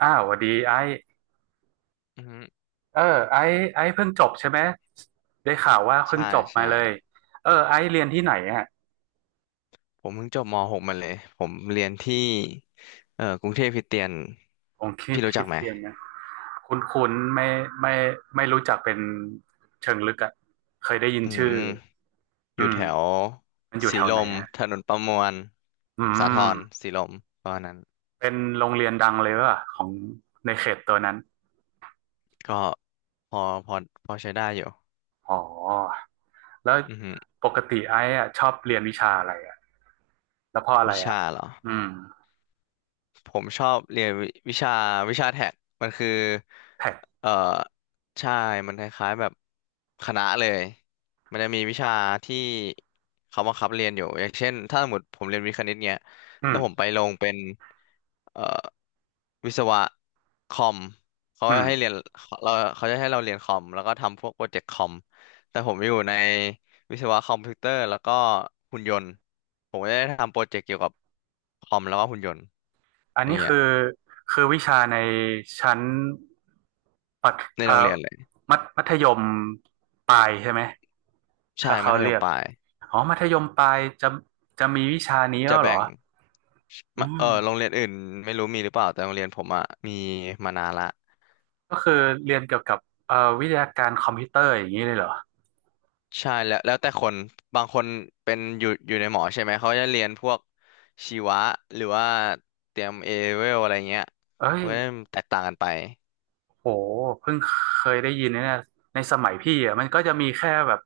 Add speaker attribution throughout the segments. Speaker 1: อ้าวสวัสดีไอซ์
Speaker 2: อือฮึ
Speaker 1: เออไอซ์เพิ่งจบใช่ไหมได้ข่าวว่าเพิ่ง
Speaker 2: ใช่
Speaker 1: จบมา
Speaker 2: ใช่
Speaker 1: เลยเออไอซ์เรียนที่ไหนฮะ
Speaker 2: ผมเพิ่งจบม .6 มาเลยผมเรียนที่กรุงเทพคริสเตียน
Speaker 1: ผมคริด
Speaker 2: พี่รู้
Speaker 1: คริ
Speaker 2: จัก
Speaker 1: ด
Speaker 2: ไหม
Speaker 1: เรียนนะคุ้นคุ้นไม่ไม่ไม่รู้จักเป็นเชิงลึกอะเคยได้ยิน
Speaker 2: อื
Speaker 1: ชื่อ
Speaker 2: มอ
Speaker 1: อื
Speaker 2: ยู่
Speaker 1: ม
Speaker 2: แถว
Speaker 1: มันอยู่
Speaker 2: สี
Speaker 1: แถว
Speaker 2: ล
Speaker 1: ไหน
Speaker 2: ม
Speaker 1: ฮะ
Speaker 2: ถนนประมวล
Speaker 1: อื
Speaker 2: สาท
Speaker 1: ม
Speaker 2: รสีลมประมาณนั้น
Speaker 1: เป็นโรงเรียนดังเลยว่ะของในเขตตัวนั้น
Speaker 2: ก็พอพอพอใช้ได้อยู่
Speaker 1: อ๋อแล้ว
Speaker 2: อือฮึ
Speaker 1: ปกติไอซ์อะชอบเรียนวิชาอะไรอะแล้วเพราะอะไร
Speaker 2: วิ
Speaker 1: อะ
Speaker 2: ชาเหรอ
Speaker 1: อืม
Speaker 2: ผมชอบเรียนวิชาแท็กมันคือ
Speaker 1: แท็ก
Speaker 2: เอ่อใช่มันคล้ายๆแบบคณะเลย มันจะมีวิชาที่เขาบังคับเรียนอยู่อย่างเช่นถ้าสมมติผมเรียนวิทย์คณิตเนี้ย
Speaker 1: อื
Speaker 2: แล้
Speaker 1: ม
Speaker 2: วผมไปลงเป็นเอ่อวิศวะคอมเขา
Speaker 1: อืม
Speaker 2: ให้เรียนเขาจะให้เราเรียนคอมแล้วก็ทำพวกโปรเจกต์คอม แต่ผมอยู่ใน วิศวะคอมพิวเตอร์แล้วก็หุ่นยนต์ผมก็ได้ทำโปรเจกต์เกี่ยวกับคอมแล้วก็หุ่นยนต์
Speaker 1: อัน
Speaker 2: อย่า
Speaker 1: นี้
Speaker 2: งเงี้ย
Speaker 1: คือวิชาในชั้นปัด
Speaker 2: ใน
Speaker 1: เอ่
Speaker 2: โรง
Speaker 1: อ
Speaker 2: เรียนเลย
Speaker 1: มัธยมปลายใช่ไหม
Speaker 2: ใช่
Speaker 1: ถ้า
Speaker 2: มั
Speaker 1: เขา
Speaker 2: ธย
Speaker 1: เรี
Speaker 2: ม
Speaker 1: ยก
Speaker 2: ปลาย
Speaker 1: อ๋อมัธยมปลายจะมีวิชานี้
Speaker 2: จะ
Speaker 1: แล้วเหร
Speaker 2: แบ่
Speaker 1: อ
Speaker 2: ง
Speaker 1: อื
Speaker 2: มาเอ
Speaker 1: ม
Speaker 2: อโรงเรียนอื่นไม่รู้มีหรือเปล่าแต่โรงเรียนผมอะมีมานานละ
Speaker 1: ก็คือเรียนเกี่ยวกับเอ่อวิทยาการคอมพิวเตอร์อย่างนี้เลยเหรอ
Speaker 2: ใช่แล้วแล้วแต่คนบางคนเป็นอยู่อยู่ในหมอใช่ไหมเขาจะเรียนพวกชีวะหรือว่าเตรียมเอเวลอะไรเงี้ย
Speaker 1: เอ้ย
Speaker 2: เว้ยแตกต่างกันไป
Speaker 1: โหเพิ่งเคยได้ยินนะเนี่ยในสมัยพี่อ่ะมันก็จะมีแค่แบบ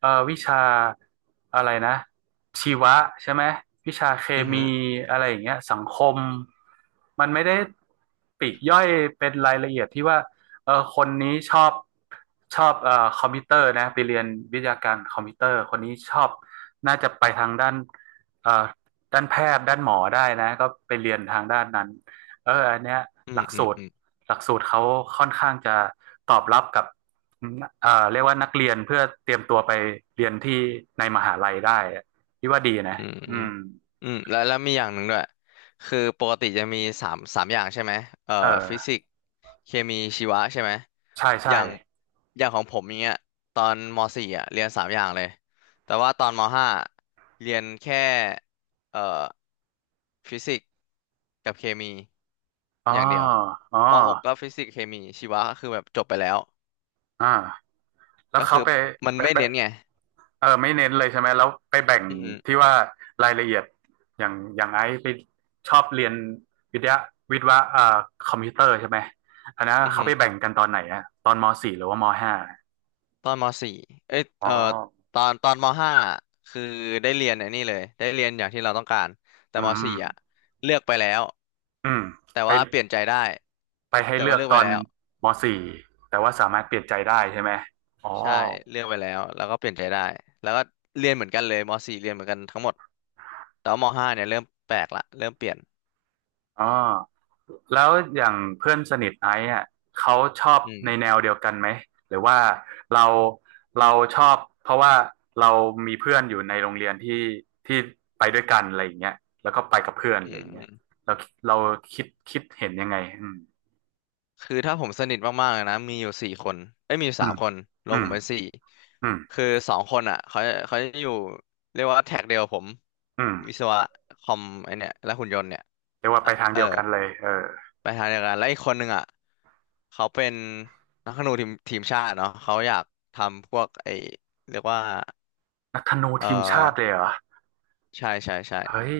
Speaker 1: วิชาอะไรนะชีวะใช่ไหมวิชาเค
Speaker 2: อือฮึ
Speaker 1: มีอะไรอย่างเงี้ยสังคมมันไม่ได้ปลีกย่อยเป็นรายละเอียดที่ว่าเออคนนี้ชอบคอมพิวเตอร์นะไปเรียนวิทยาการคอมพิวเตอร์คนนี้ชอบน่าจะไปทางด้านเอ่อด้านแพทย์ด้านหมอได้นะก็ไปเรียนทางด้านนั้นเอออันเนี้ย
Speaker 2: อื
Speaker 1: หลั
Speaker 2: ม
Speaker 1: ก
Speaker 2: อืม
Speaker 1: สูตร
Speaker 2: อืม
Speaker 1: หลักสูตรเขาค่อนข้างจะตอบรับกับเรียกว่านักเรียนเพื่อเตรียมตัวไปเรียนที่ในมหาลัยได้ที่ว่าดีนะ
Speaker 2: อืมอื
Speaker 1: อื
Speaker 2: ม
Speaker 1: ม
Speaker 2: อืมแล้วมีอย่างหนึ่งด้วยคือปกติจะมีสามอย่างใช่ไหมเอ่อ
Speaker 1: เอ
Speaker 2: ฟิสิ
Speaker 1: อ
Speaker 2: กส์เคมีชีวะใช่ไหม
Speaker 1: ใช่
Speaker 2: อ
Speaker 1: ใช่
Speaker 2: ย่างอย่างของผมอย่างเงี้ยตอนมสี่อ่ะเรียนสามอย่างเลยแต่ว่าตอนมห้าเรียนแค่เอ่อฟิสิกส์กับเคมี
Speaker 1: อ๋อ
Speaker 2: อย่างเดียว
Speaker 1: อ๋อ
Speaker 2: มหกก็ฟิสิกส์เคมีชีวะก็คือแบบจบไปแล้ว
Speaker 1: อ่าแล้ว
Speaker 2: ก็
Speaker 1: เขา
Speaker 2: คือ
Speaker 1: ไป
Speaker 2: มัน
Speaker 1: ไป
Speaker 2: ไม่
Speaker 1: ไป
Speaker 2: เน้นไง
Speaker 1: เออไม่เน้นเลยใช่ไหมแล้วไปแบ่ง
Speaker 2: อืม
Speaker 1: ที่ว่ารายละเอียดอย่างไอ้ไปชอบเรียนวิทยาวิทยาคอมพิวเตอร์ใช่ไหมอันนั้น
Speaker 2: อ
Speaker 1: เขา
Speaker 2: หื
Speaker 1: ไปแบ่
Speaker 2: ม
Speaker 1: งกันตอนไหนอะตอนมสี่หรือว่ามห้า
Speaker 2: ตอนมสี่เอ้ย
Speaker 1: อ๋อ
Speaker 2: ตอนมห้าคือได้เรียนไอ้นี่เลยได้เรียนอย่างที่เราต้องการแต่
Speaker 1: อื
Speaker 2: ม
Speaker 1: ม
Speaker 2: สี่อ่ะเลือกไปแล้ว
Speaker 1: อืม
Speaker 2: แต่
Speaker 1: ไป
Speaker 2: ว่าเปลี่ยนใจได้
Speaker 1: ไปให้
Speaker 2: แต่
Speaker 1: เลื
Speaker 2: ว่า
Speaker 1: อก
Speaker 2: เลือก
Speaker 1: ต
Speaker 2: ไป
Speaker 1: อน
Speaker 2: แล้ว
Speaker 1: ม .4 แต่ว่าสามารถเปลี่ยนใจได้ใช่ไหมอ๋อ
Speaker 2: ใช่เลือกไปแล้วแล้วก็เปลี่ยนใจได้แล้วก็เรียนเหมือนกันเลยมสี่เรียนเหมือนกันทั้งหมดแต่ว่ามห้าเนี่ยเริ่มแปลกละเริ่มเปลี่ยน
Speaker 1: อ๋อแล้วอย่างเพื่อนสนิทไอซ์อ่ะเขาชอบ
Speaker 2: อืม
Speaker 1: ในแนวเดียวกันไหมหรือว่าเราเราชอบเพราะว่าเรามีเพื่อนอยู่ในโรงเรียนที่ที่ไปด้วยกันอะไรอย่างเงี้ยแล้วก็ไปกับเพื่อนอะ
Speaker 2: อื
Speaker 1: ไรอย่างเงี้
Speaker 2: ม
Speaker 1: ยเราเราคิดเห็นยังไงอืม
Speaker 2: คือถ้าผมสนิทมากๆเลยนะมีอยู่สี่คนเอ้ยมีอยู่
Speaker 1: อื
Speaker 2: สาม
Speaker 1: ม
Speaker 2: คนรว
Speaker 1: อื
Speaker 2: มผ
Speaker 1: ม
Speaker 2: มเป็นสี่
Speaker 1: อืม
Speaker 2: คือสองคนอ่ะเขาจะอยู่เรียกว่าแท็กเดียวกับผม
Speaker 1: อืม
Speaker 2: วิศวะคอมไอเนี่ยและหุ่นยนต์เนี่ย
Speaker 1: เรียกว่าไปทาง
Speaker 2: เออ
Speaker 1: เดียวกันเลยเออ
Speaker 2: ไปทางเดียวกันแล้วอีกคนหนึ่งอ่ะเขาเป็นนักธนูทีมชาติเนาะเขาอยากทำพวกไอเรียกว่า
Speaker 1: นักธนู
Speaker 2: เอ
Speaker 1: ทีมชาติเลย
Speaker 2: อ
Speaker 1: เหรอ
Speaker 2: ใช่ใช่ใช่
Speaker 1: เฮ้ย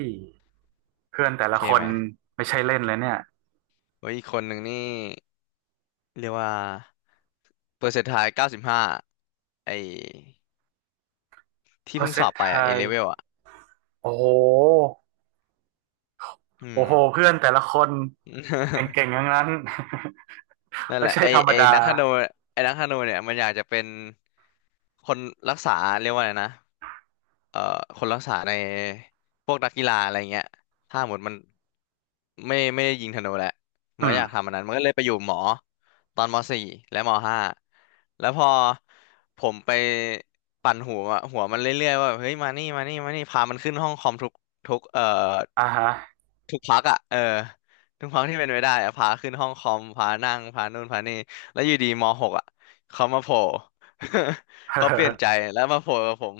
Speaker 1: เพื่อนแต่ละ
Speaker 2: เท่
Speaker 1: ค
Speaker 2: ไห
Speaker 1: น
Speaker 2: ม
Speaker 1: ไม่ใช่เล่นเลยเนี่ย
Speaker 2: โอ้ยอีกคนหนึ่งนี่เรียกว่าเปอร์เซ็นต์ทาย95ไอ
Speaker 1: เพ
Speaker 2: ที่
Speaker 1: อราะ
Speaker 2: เพิ่ง
Speaker 1: เซ
Speaker 2: ส
Speaker 1: น
Speaker 2: อ
Speaker 1: ต
Speaker 2: บไป
Speaker 1: ไท
Speaker 2: อ่ะเอ
Speaker 1: ย
Speaker 2: เลเวลอ่ะ
Speaker 1: โอ้โห
Speaker 2: อื
Speaker 1: โอ้
Speaker 2: ม
Speaker 1: โหเพื่อนแต่ละคนเก่ง ๆทั้งนั้น
Speaker 2: นั่นแห
Speaker 1: ไม่
Speaker 2: ละ
Speaker 1: ใช่
Speaker 2: ไอ
Speaker 1: ธรรม
Speaker 2: ไอ
Speaker 1: ดา
Speaker 2: นักธนูไอนักธนูเนี่ยมันอยากจะเป็นคนรักษาเรียกว่าไงนะเอ่อคนรักษาในพวกนักกีฬาอะไรเงี้ยถ้าหมดมันไม่ได้ยิงธนูแหละมั
Speaker 1: อื
Speaker 2: นก็
Speaker 1: ม
Speaker 2: อยากทำอันนั้นมันก็เลยไปอยู่หมอตอนมสี่และมห้าแล้วพอผมไปปั่นหัวมันเรื่อยๆว่าเฮ้ยมานี่มานี่มานี่พามันขึ้นห้องคอมทุกเอ่อ
Speaker 1: อ่าฮะ
Speaker 2: ทุกพักอ่ะเออทุกพักที่เป็นไปได้อะพาขึ้นห้องคอมพานั่งพานู่นพานี่แล้วอยู่ดีมหกอ่ะเขามาโผล่ เขาเปลี่ยนใจ แล้วมาโผล่กับผม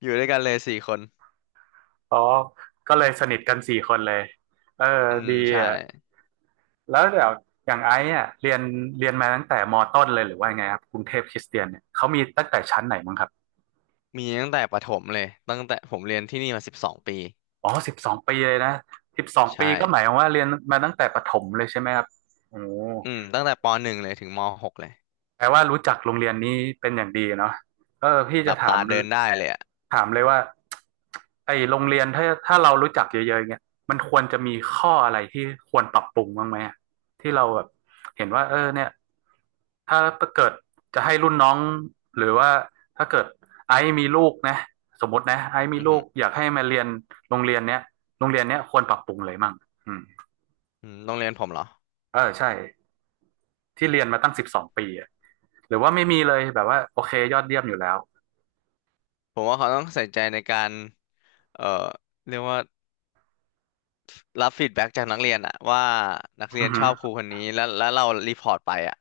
Speaker 2: อยู่ด้วยกันเลยสี่คน
Speaker 1: อ๋อก็เลยสนิทกันสี่คนเลยเออ
Speaker 2: อืม
Speaker 1: ดี
Speaker 2: ใช่
Speaker 1: อ่ะแล้วเดี๋ยวอย่างไอ้อ่ะเรียนมาตั้งแต่มต้นเลยหรือว่าไงครับกรุงเทพคริสเตียนเนี่ยเขามีตั้งแต่ชั้นไหนมั้งครับ
Speaker 2: มีตั้งแต่ประถมเลยตั้งแต่ผมเรียนที่นี่มา12 ปี
Speaker 1: อ๋อสิบสองปีเลยนะสิบสองปี
Speaker 2: ใช่
Speaker 1: ก็หมายความว่าเรียนมาตั้งแต่ประถมเลยใช่ไหมครับโอ้
Speaker 2: อืมตั้งแต่ปหนึ่งเลยถึงมหกเลย
Speaker 1: แปลว่ารู้จักโรงเรียนนี้เป็นอย่างดีเนาะเออพี่
Speaker 2: ห
Speaker 1: จะ
Speaker 2: ลับ
Speaker 1: ถาม
Speaker 2: ตาเดินได้เลยอ่ะ
Speaker 1: ถามเลยว่าไอโรงเรียนถ้าเรารู้จักเยอะๆเงี้ยมันควรจะมีข้ออะไรที่ควรปรับปรุงบ้างไหมอะที่เราแบบเห็นว่าเออเนี่ยถ้าเกิดจะให้รุ่นน้องหรือว่าถ้าเกิดไอซ์มีลูกนะสมมตินะไอซ์มี
Speaker 2: อือ
Speaker 1: ลู
Speaker 2: หื
Speaker 1: ก
Speaker 2: อ
Speaker 1: อยากให้มาเรียนโรงเรียนเนี้ยโรงเรียนเนี้ยควรปรับปรุงเลยมั่งอืม
Speaker 2: อืมโรงเรียนผมเหรอ
Speaker 1: เออใช่ที่เรียนมาตั้งสิบสองปีอะหรือว่าไม่มีเลยแบบว่าโอเคยอดเยี่ยมอยู่แล้ว
Speaker 2: ผมว่าเขาต้องใส่ใจในการเอ่อเรียกว่า รับฟีดแบ็กจากนักเรียนอะว่านักเรี
Speaker 1: อื
Speaker 2: ยน
Speaker 1: อหื
Speaker 2: ช
Speaker 1: อ
Speaker 2: อบครูคนนี้แล้วเรารีพอร์ตไปอะ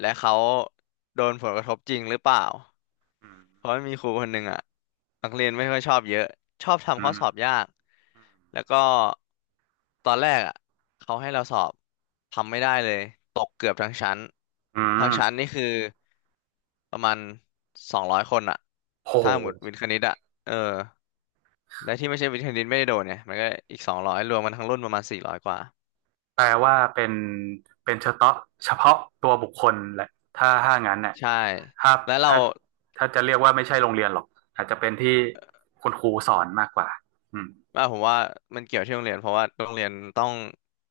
Speaker 2: และเขาโดนผลกระทบจริงหรือเปล่า
Speaker 1: อืม
Speaker 2: เพราะมนมีครูคนหนึ่งอ่ะนักเรียนไม่ค่อยชอบเยอะชอบทำ
Speaker 1: อื
Speaker 2: ข้อ
Speaker 1: ม
Speaker 2: สอบยากแล้วก็ตอนแรกอ่ะเขาให้เราสอบทำไม่ได้เลยตกเกือบทั้งชั้น
Speaker 1: อื
Speaker 2: ทั้
Speaker 1: ม
Speaker 2: งชั้นนี่คือประมาณ200 คนอ่ะ
Speaker 1: โ
Speaker 2: ถ้าหมดวิ
Speaker 1: ห
Speaker 2: ทย์คณิตอ่ะเออและที่ไม่ใช่วิทย์คณิตไม่ได้โดนเนี่ยมันก็อีกสองร้อยรวมมันทั้งรุ่นประมาณ400 กว่า
Speaker 1: แปลว่าเป็นเฉพาะเฉพาะตัวบุคคลแหละ ถ้างั้นเนี่ย
Speaker 2: ใช่
Speaker 1: ถ้า
Speaker 2: แล้วเรา
Speaker 1: ถ้าถ้าจะเรียกว่าไม่ใช่โรงเรียนหรอก อาจจะเป็นที่คุณครูสอนมากกว่า อืม
Speaker 2: อ่าผมว่ามันเกี่ยวที่โรงเรียนเพราะว่าโรงเรียนต้อง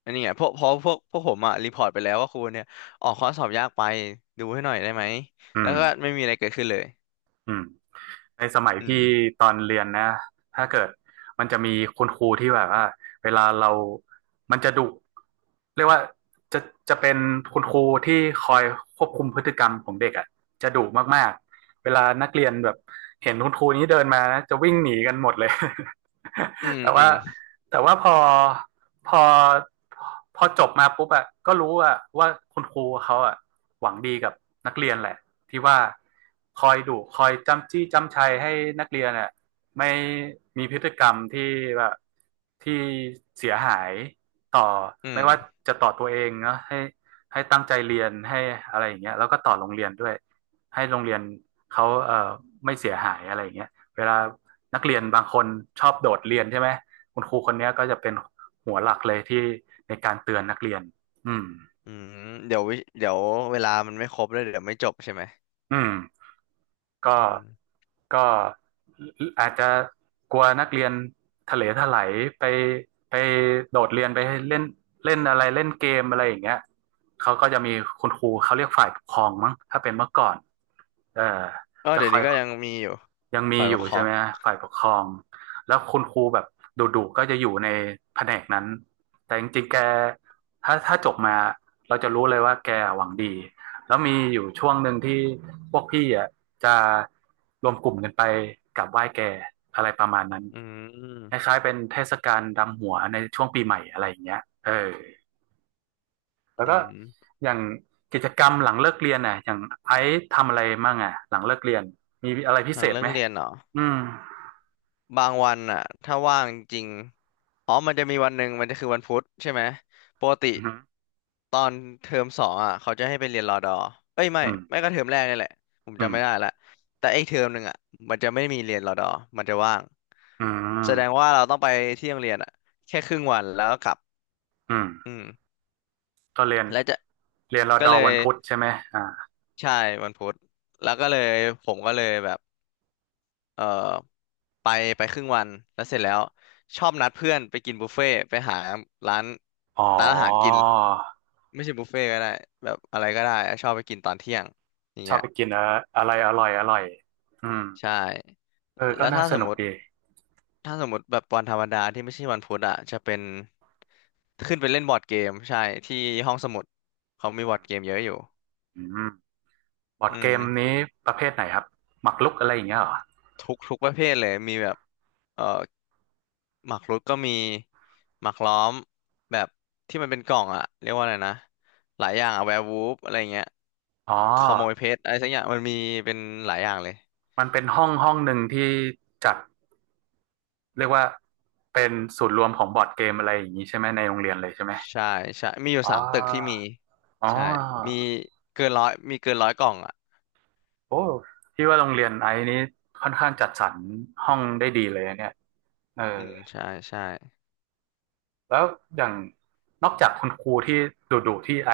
Speaker 2: อันนี้ไงพวกเพราะพวกพวกผมอะรีพอร์ตไปแล้วว่าครูเนี่ยออกข้อสอบยากไปดูให้หน่อยได้ไหม
Speaker 1: อื
Speaker 2: แล้ว
Speaker 1: ม
Speaker 2: ก็ไม่มีอะไรเกิดขึ้นเลย
Speaker 1: อืม ในสมัย
Speaker 2: อืม
Speaker 1: พี่ตอนเรียนนะถ้าเกิดมันจะมีคุณครูที่แบบว่าเวลาเรามันจะดุเรียกว่าจะจะเป็นคุณครูที่คอยควบคุมพฤติกรรมของเด็กอ่ะจะดุมากๆเวลานักเรียนแบบเห็นคุณครูนี้เดินมานะจะวิ่งหนีกันหมดเลย
Speaker 2: อื ม
Speaker 1: แต่
Speaker 2: อื
Speaker 1: ว่า
Speaker 2: ม
Speaker 1: แต่ว่าพอพอจบมาปุ๊บอ่ะก็รู้อ่ะว่าคุณครูเขาอ่ะหวังดีกับนักเรียนแหละ ที่ว่าคอยดุคอยจ้ำจี้จ้ำชัยให้นักเรียนอ่ะไม่มีพฤติกรรมที่แบบที่เสียหายต่อ
Speaker 2: อื
Speaker 1: ไม่ว่า
Speaker 2: ม
Speaker 1: จะต่อตัวเองเนาะให้ตั้งใจเรียนให้อะไรอย่างเงี้ยแล้วก็ต่อโรงเรียนด้วยให้โรงเรียนเขาไม่เสียหายอะไรอย่างเงี้ยเวลานักเรียนบางคนชอบโดดเรียนใช่ไหมคุณครูคนนี้ก็จะเป็นหัวหลักเลยที่ในการเตือนนักเรียนอืม
Speaker 2: อืมเดี๋ยวเวลามันไม่ครบแล้วเดี๋ยวไม่จบใช่ไหม
Speaker 1: อืม ก็
Speaker 2: อืม
Speaker 1: ก็อาจจะกลัวนักเรียนทะเลทลายไปไปโดดเรียนไปเล่นเล่นอะไรเล่นเกมอะไรอย่างเงี้ยเขาก็จะมีคุณครูเขาเรียกฝ่ายปกครองมั้งถ้าเป็นเมื่อก่อนเออ
Speaker 2: ก็
Speaker 1: จะ
Speaker 2: เดี๋ย
Speaker 1: ค
Speaker 2: ว
Speaker 1: อย
Speaker 2: นี้ก็ยังมีอยู่
Speaker 1: ยังมี
Speaker 2: ฝ่าย
Speaker 1: อ
Speaker 2: ป
Speaker 1: ยู่
Speaker 2: กคร
Speaker 1: ใช่
Speaker 2: อง
Speaker 1: ไหมฮะฝ่ายปกครองแล้วคุณครูแบบดุๆก็จะอยู่ในแผนกนั้นแต่จริงๆแกถ้าจบมาเราจะรู้เลยว่าแกหวังดีแล้วมีอยู่ช่วงหนึ่งที่พวกพี่อ่ะจะรวมกลุ่มกันไปกราบไหว้แกอะไรประมาณนั้น
Speaker 2: อื
Speaker 1: ค
Speaker 2: ม
Speaker 1: ล้ายๆเป็นเทศกาลดำหัวในช่วงปีใหม่อะไรอย่างเงี้ยเออแล้ว
Speaker 2: อื
Speaker 1: ก็
Speaker 2: ม
Speaker 1: อย่างกิจกรรมหลังเลิกเรียนอ่ะอย่างไอซ์ทำอะไรมั่งอ่ะหลังเลิกเรียนมีอะไรพิ
Speaker 2: หลั
Speaker 1: เศ
Speaker 2: ง
Speaker 1: ษ
Speaker 2: เลิ
Speaker 1: ไห
Speaker 2: ก
Speaker 1: ม
Speaker 2: เรียนเหรอ
Speaker 1: อืม
Speaker 2: บางวันอะถ้าว่างจริงอ๋อมันจะมีวันหนึ่งมันจะคือวันพุธใช่ไหมปกติ
Speaker 1: อืม
Speaker 2: ตอนเทอมสองอ่ะเขาจะให้ไปเรียนรอดอเอ้ยไม่
Speaker 1: อืม
Speaker 2: ไม่ก็เทอมแรกนี่แหละผม
Speaker 1: อื
Speaker 2: จำ
Speaker 1: ม
Speaker 2: ไม่ได้ละแต่ไอ้เทอมหนึ่งอ่ะมันจะไม่มีเรียนรอดอมันจะว่าง
Speaker 1: อื
Speaker 2: แสดง
Speaker 1: ม
Speaker 2: ว่าเราต้องไปที่โรงเรียนอ่ะแค่ครึ่งวันแล้วก็กลับ
Speaker 1: อืม
Speaker 2: อืม
Speaker 1: ก็เรียน
Speaker 2: แล้วจะ
Speaker 1: เรียนรอ
Speaker 2: ก็
Speaker 1: ดอ
Speaker 2: เล
Speaker 1: วั
Speaker 2: ย
Speaker 1: นพุธใช่ไหมอ่า
Speaker 2: ใช่วันพุธแล้วก็เลยผมก็เลยแบบเออไปไปครึ่งวันแล้วเสร็จแล้วชอบนัดเพื่อนไปกินบุฟเฟ่ต์ไปหาร้าน
Speaker 1: อ๋อ
Speaker 2: ร้านอาหารกินไม่ใช่บุฟเฟ่ต์ก็ได้แบบอะไรก็ได้อะชอบไปกินตอนเที่ยงอย่าง
Speaker 1: ชอ
Speaker 2: เงี้
Speaker 1: บ
Speaker 2: ย
Speaker 1: ไปกินอะอะไรอร่อยอร่อยอืม
Speaker 2: ใช่
Speaker 1: เออก็
Speaker 2: แล้ว
Speaker 1: น่า
Speaker 2: ถ้า
Speaker 1: ส
Speaker 2: สม
Speaker 1: นุ
Speaker 2: ม
Speaker 1: ก
Speaker 2: ติ
Speaker 1: ดี
Speaker 2: ถ้าสมมติแบบวันธรรมดาที่ไม่ใช่วันพุธอ่ะจะเป็นขึ้นไปเล่นบอร์ดเกมใช่ที่ห้องสมุดเขามีบอร์ดเกมเยอะอยู่
Speaker 1: อืมบอร์ด
Speaker 2: อื
Speaker 1: เก
Speaker 2: ม
Speaker 1: มนี้ประเภทไหนครับหมากรุกอะไรอย่างเงี้ยเหรอ
Speaker 2: ทุกทุกประเภทเลยมีแบบเอ่อหมากรุกก็มีหมากล้อมแบบที่มันเป็นกล่องอ่ะเรียกว่าอะไรนะหลายอย่างอะแวร์วูฟอะไรเงี้ย
Speaker 1: อ๋
Speaker 2: ขโมยเพ
Speaker 1: อ
Speaker 2: ชรอะไรสักอย่างมันมีเป็นหลายอย่างเลย
Speaker 1: มันเป็นห้องหนึ่งที่จัดเรียกว่าเป็นศูนย์รวมของบอร์ดเกมอะไรอย่างนี้ใช่ไหมในโรงเรียนเลยใช่ไหม
Speaker 2: ใช่ใช่มีอยู่
Speaker 1: อ๋
Speaker 2: สามตึกที่มี
Speaker 1: ออ๋อ
Speaker 2: ใช่มีเกินร้อยมีเกินร้อยกล่องอ่ะ
Speaker 1: โอ้พี่ว่าโรงเรียนไอ้นี้ค่อนข้างจัดสรรห้องได้ดีเลยนะเนี่ยเออ
Speaker 2: อืมใช่ใช่
Speaker 1: แล้วอย่างนอกจากคุณครูที่ดุๆที่ไอ้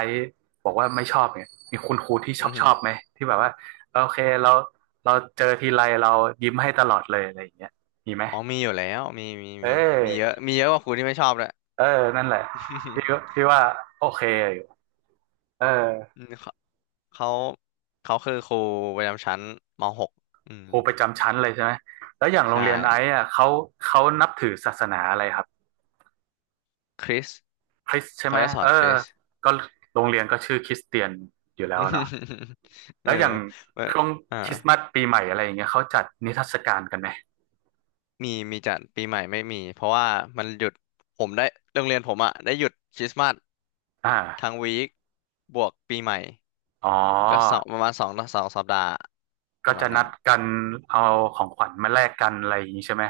Speaker 1: บอกว่าไม่ชอบเนี่ยมีคุณครูที่ชอ
Speaker 2: อื
Speaker 1: บ
Speaker 2: อ
Speaker 1: ช
Speaker 2: ฮึ
Speaker 1: อบไหมที่แบบว่าเออโอเคเราเราเจอทีไรเรายิ้มให้ตลอดเลยอะไรอย่างเงี้ยมีไหม
Speaker 2: อ๋อมีอยู่แล้วมีมี
Speaker 1: เอ
Speaker 2: มีมีเยอะ
Speaker 1: อ
Speaker 2: มีเยอะกว่าครูที่ไม่ชอบเลย
Speaker 1: เออนั่นแหละพี่ก็ พี่ว่าโอเคอยู่เออ
Speaker 2: อืมเขาเขาเขาคือครูประจำชั้นม .6 อืม
Speaker 1: ครูประจำชั้นเลยใช่ไหมแล้วอย่างโรง
Speaker 2: ใช่
Speaker 1: เรียนไอ้อะเขาเขานับถือศาสนาอะไรครับ
Speaker 2: คริส
Speaker 1: คริสใช่
Speaker 2: เขา
Speaker 1: ไหม
Speaker 2: จะสอ
Speaker 1: เอ
Speaker 2: น
Speaker 1: อ
Speaker 2: คริส
Speaker 1: ก็โรงเรียนก็ชื่อคริสเตียนอยู่แล้วเนาะ
Speaker 2: เออ
Speaker 1: แล้วอย่าง
Speaker 2: เว่
Speaker 1: ช่วง
Speaker 2: อ่า
Speaker 1: คริสต์มาสปีใหม่อะไรอย่างเงี้ยเขาจัดนิทรรศการกันไหม
Speaker 2: มีมีจัดปีใหม่ไม่มีเพราะว่ามันหยุดผมได้โรงเรียนผมอะได้หยุดคริสต์มาส
Speaker 1: อ
Speaker 2: ทั้ง
Speaker 1: ่า
Speaker 2: วีคบวกปีใหม่
Speaker 1: อ๋
Speaker 2: ก็สอ
Speaker 1: อ
Speaker 2: งประมาณสองสองสัปดาห์ป
Speaker 1: ก็
Speaker 2: ระมา
Speaker 1: จะ
Speaker 2: ณ
Speaker 1: นั
Speaker 2: นั้น
Speaker 1: ดกันเอาของขวัญมาแลกกันอะไรอย่างงี้ใช่ไหม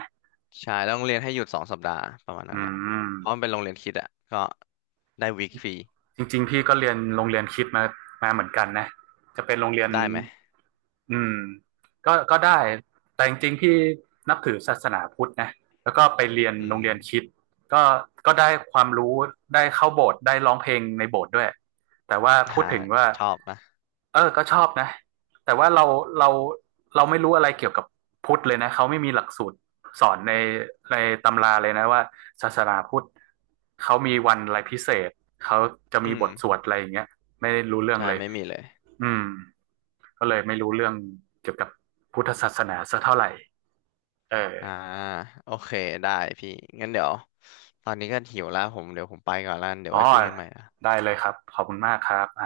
Speaker 2: ใช่แล้วโรงเรียนให้หยุดสองสัปดาห์ประมาณนั้
Speaker 1: อื
Speaker 2: นอ่ะ
Speaker 1: ม
Speaker 2: เพราะมันเป็นโรงเรียนคริดอ่ะก็ได้วีคฟรี
Speaker 1: จริงๆพี่ก็เรียนโรงเรียนคริสต์มามาเหมือนกันนะจะเป็นโรงเรียน
Speaker 2: ได้ไหม
Speaker 1: อืมก็ได้แต่จริงๆพี่นับถือศาสนาพุทธนะแล้วก็ไปเรียน
Speaker 2: อื
Speaker 1: โร
Speaker 2: ม
Speaker 1: งเรียนคริสต์ก็ก็ได้ความรู้ได้เข้าโบสถ์ได้ร้องเพลงในโบสถ์ด้วยแต่ว่าพูด
Speaker 2: หา
Speaker 1: ถึงว่า
Speaker 2: ชอบนะ
Speaker 1: เออก็ชอบนะ แต่ว่าเราเราเราไม่รู้อะไรเกี่ยวกับพุทธเลยนะ เขาไม่มีหลักสูตรสอนในในตำราเลยนะว่าศาสนาพุทธเขามีวันอะไรพิเศษ เขาจะ
Speaker 2: อื
Speaker 1: มีบทสว
Speaker 2: ม
Speaker 1: ดอะไรอย่างเงี้ยไม่ได้รู้เรื่อง
Speaker 2: ใช่
Speaker 1: เลย
Speaker 2: ไม่มีเลย
Speaker 1: อืมก็เลยไม่รู้เรื่องเกี่ยวกับพุทธศาสนาสักเท่าไหร่
Speaker 2: อ่า
Speaker 1: เออ
Speaker 2: โอ
Speaker 1: อ๋อได้เลยครับขอบคุณมากครับไอ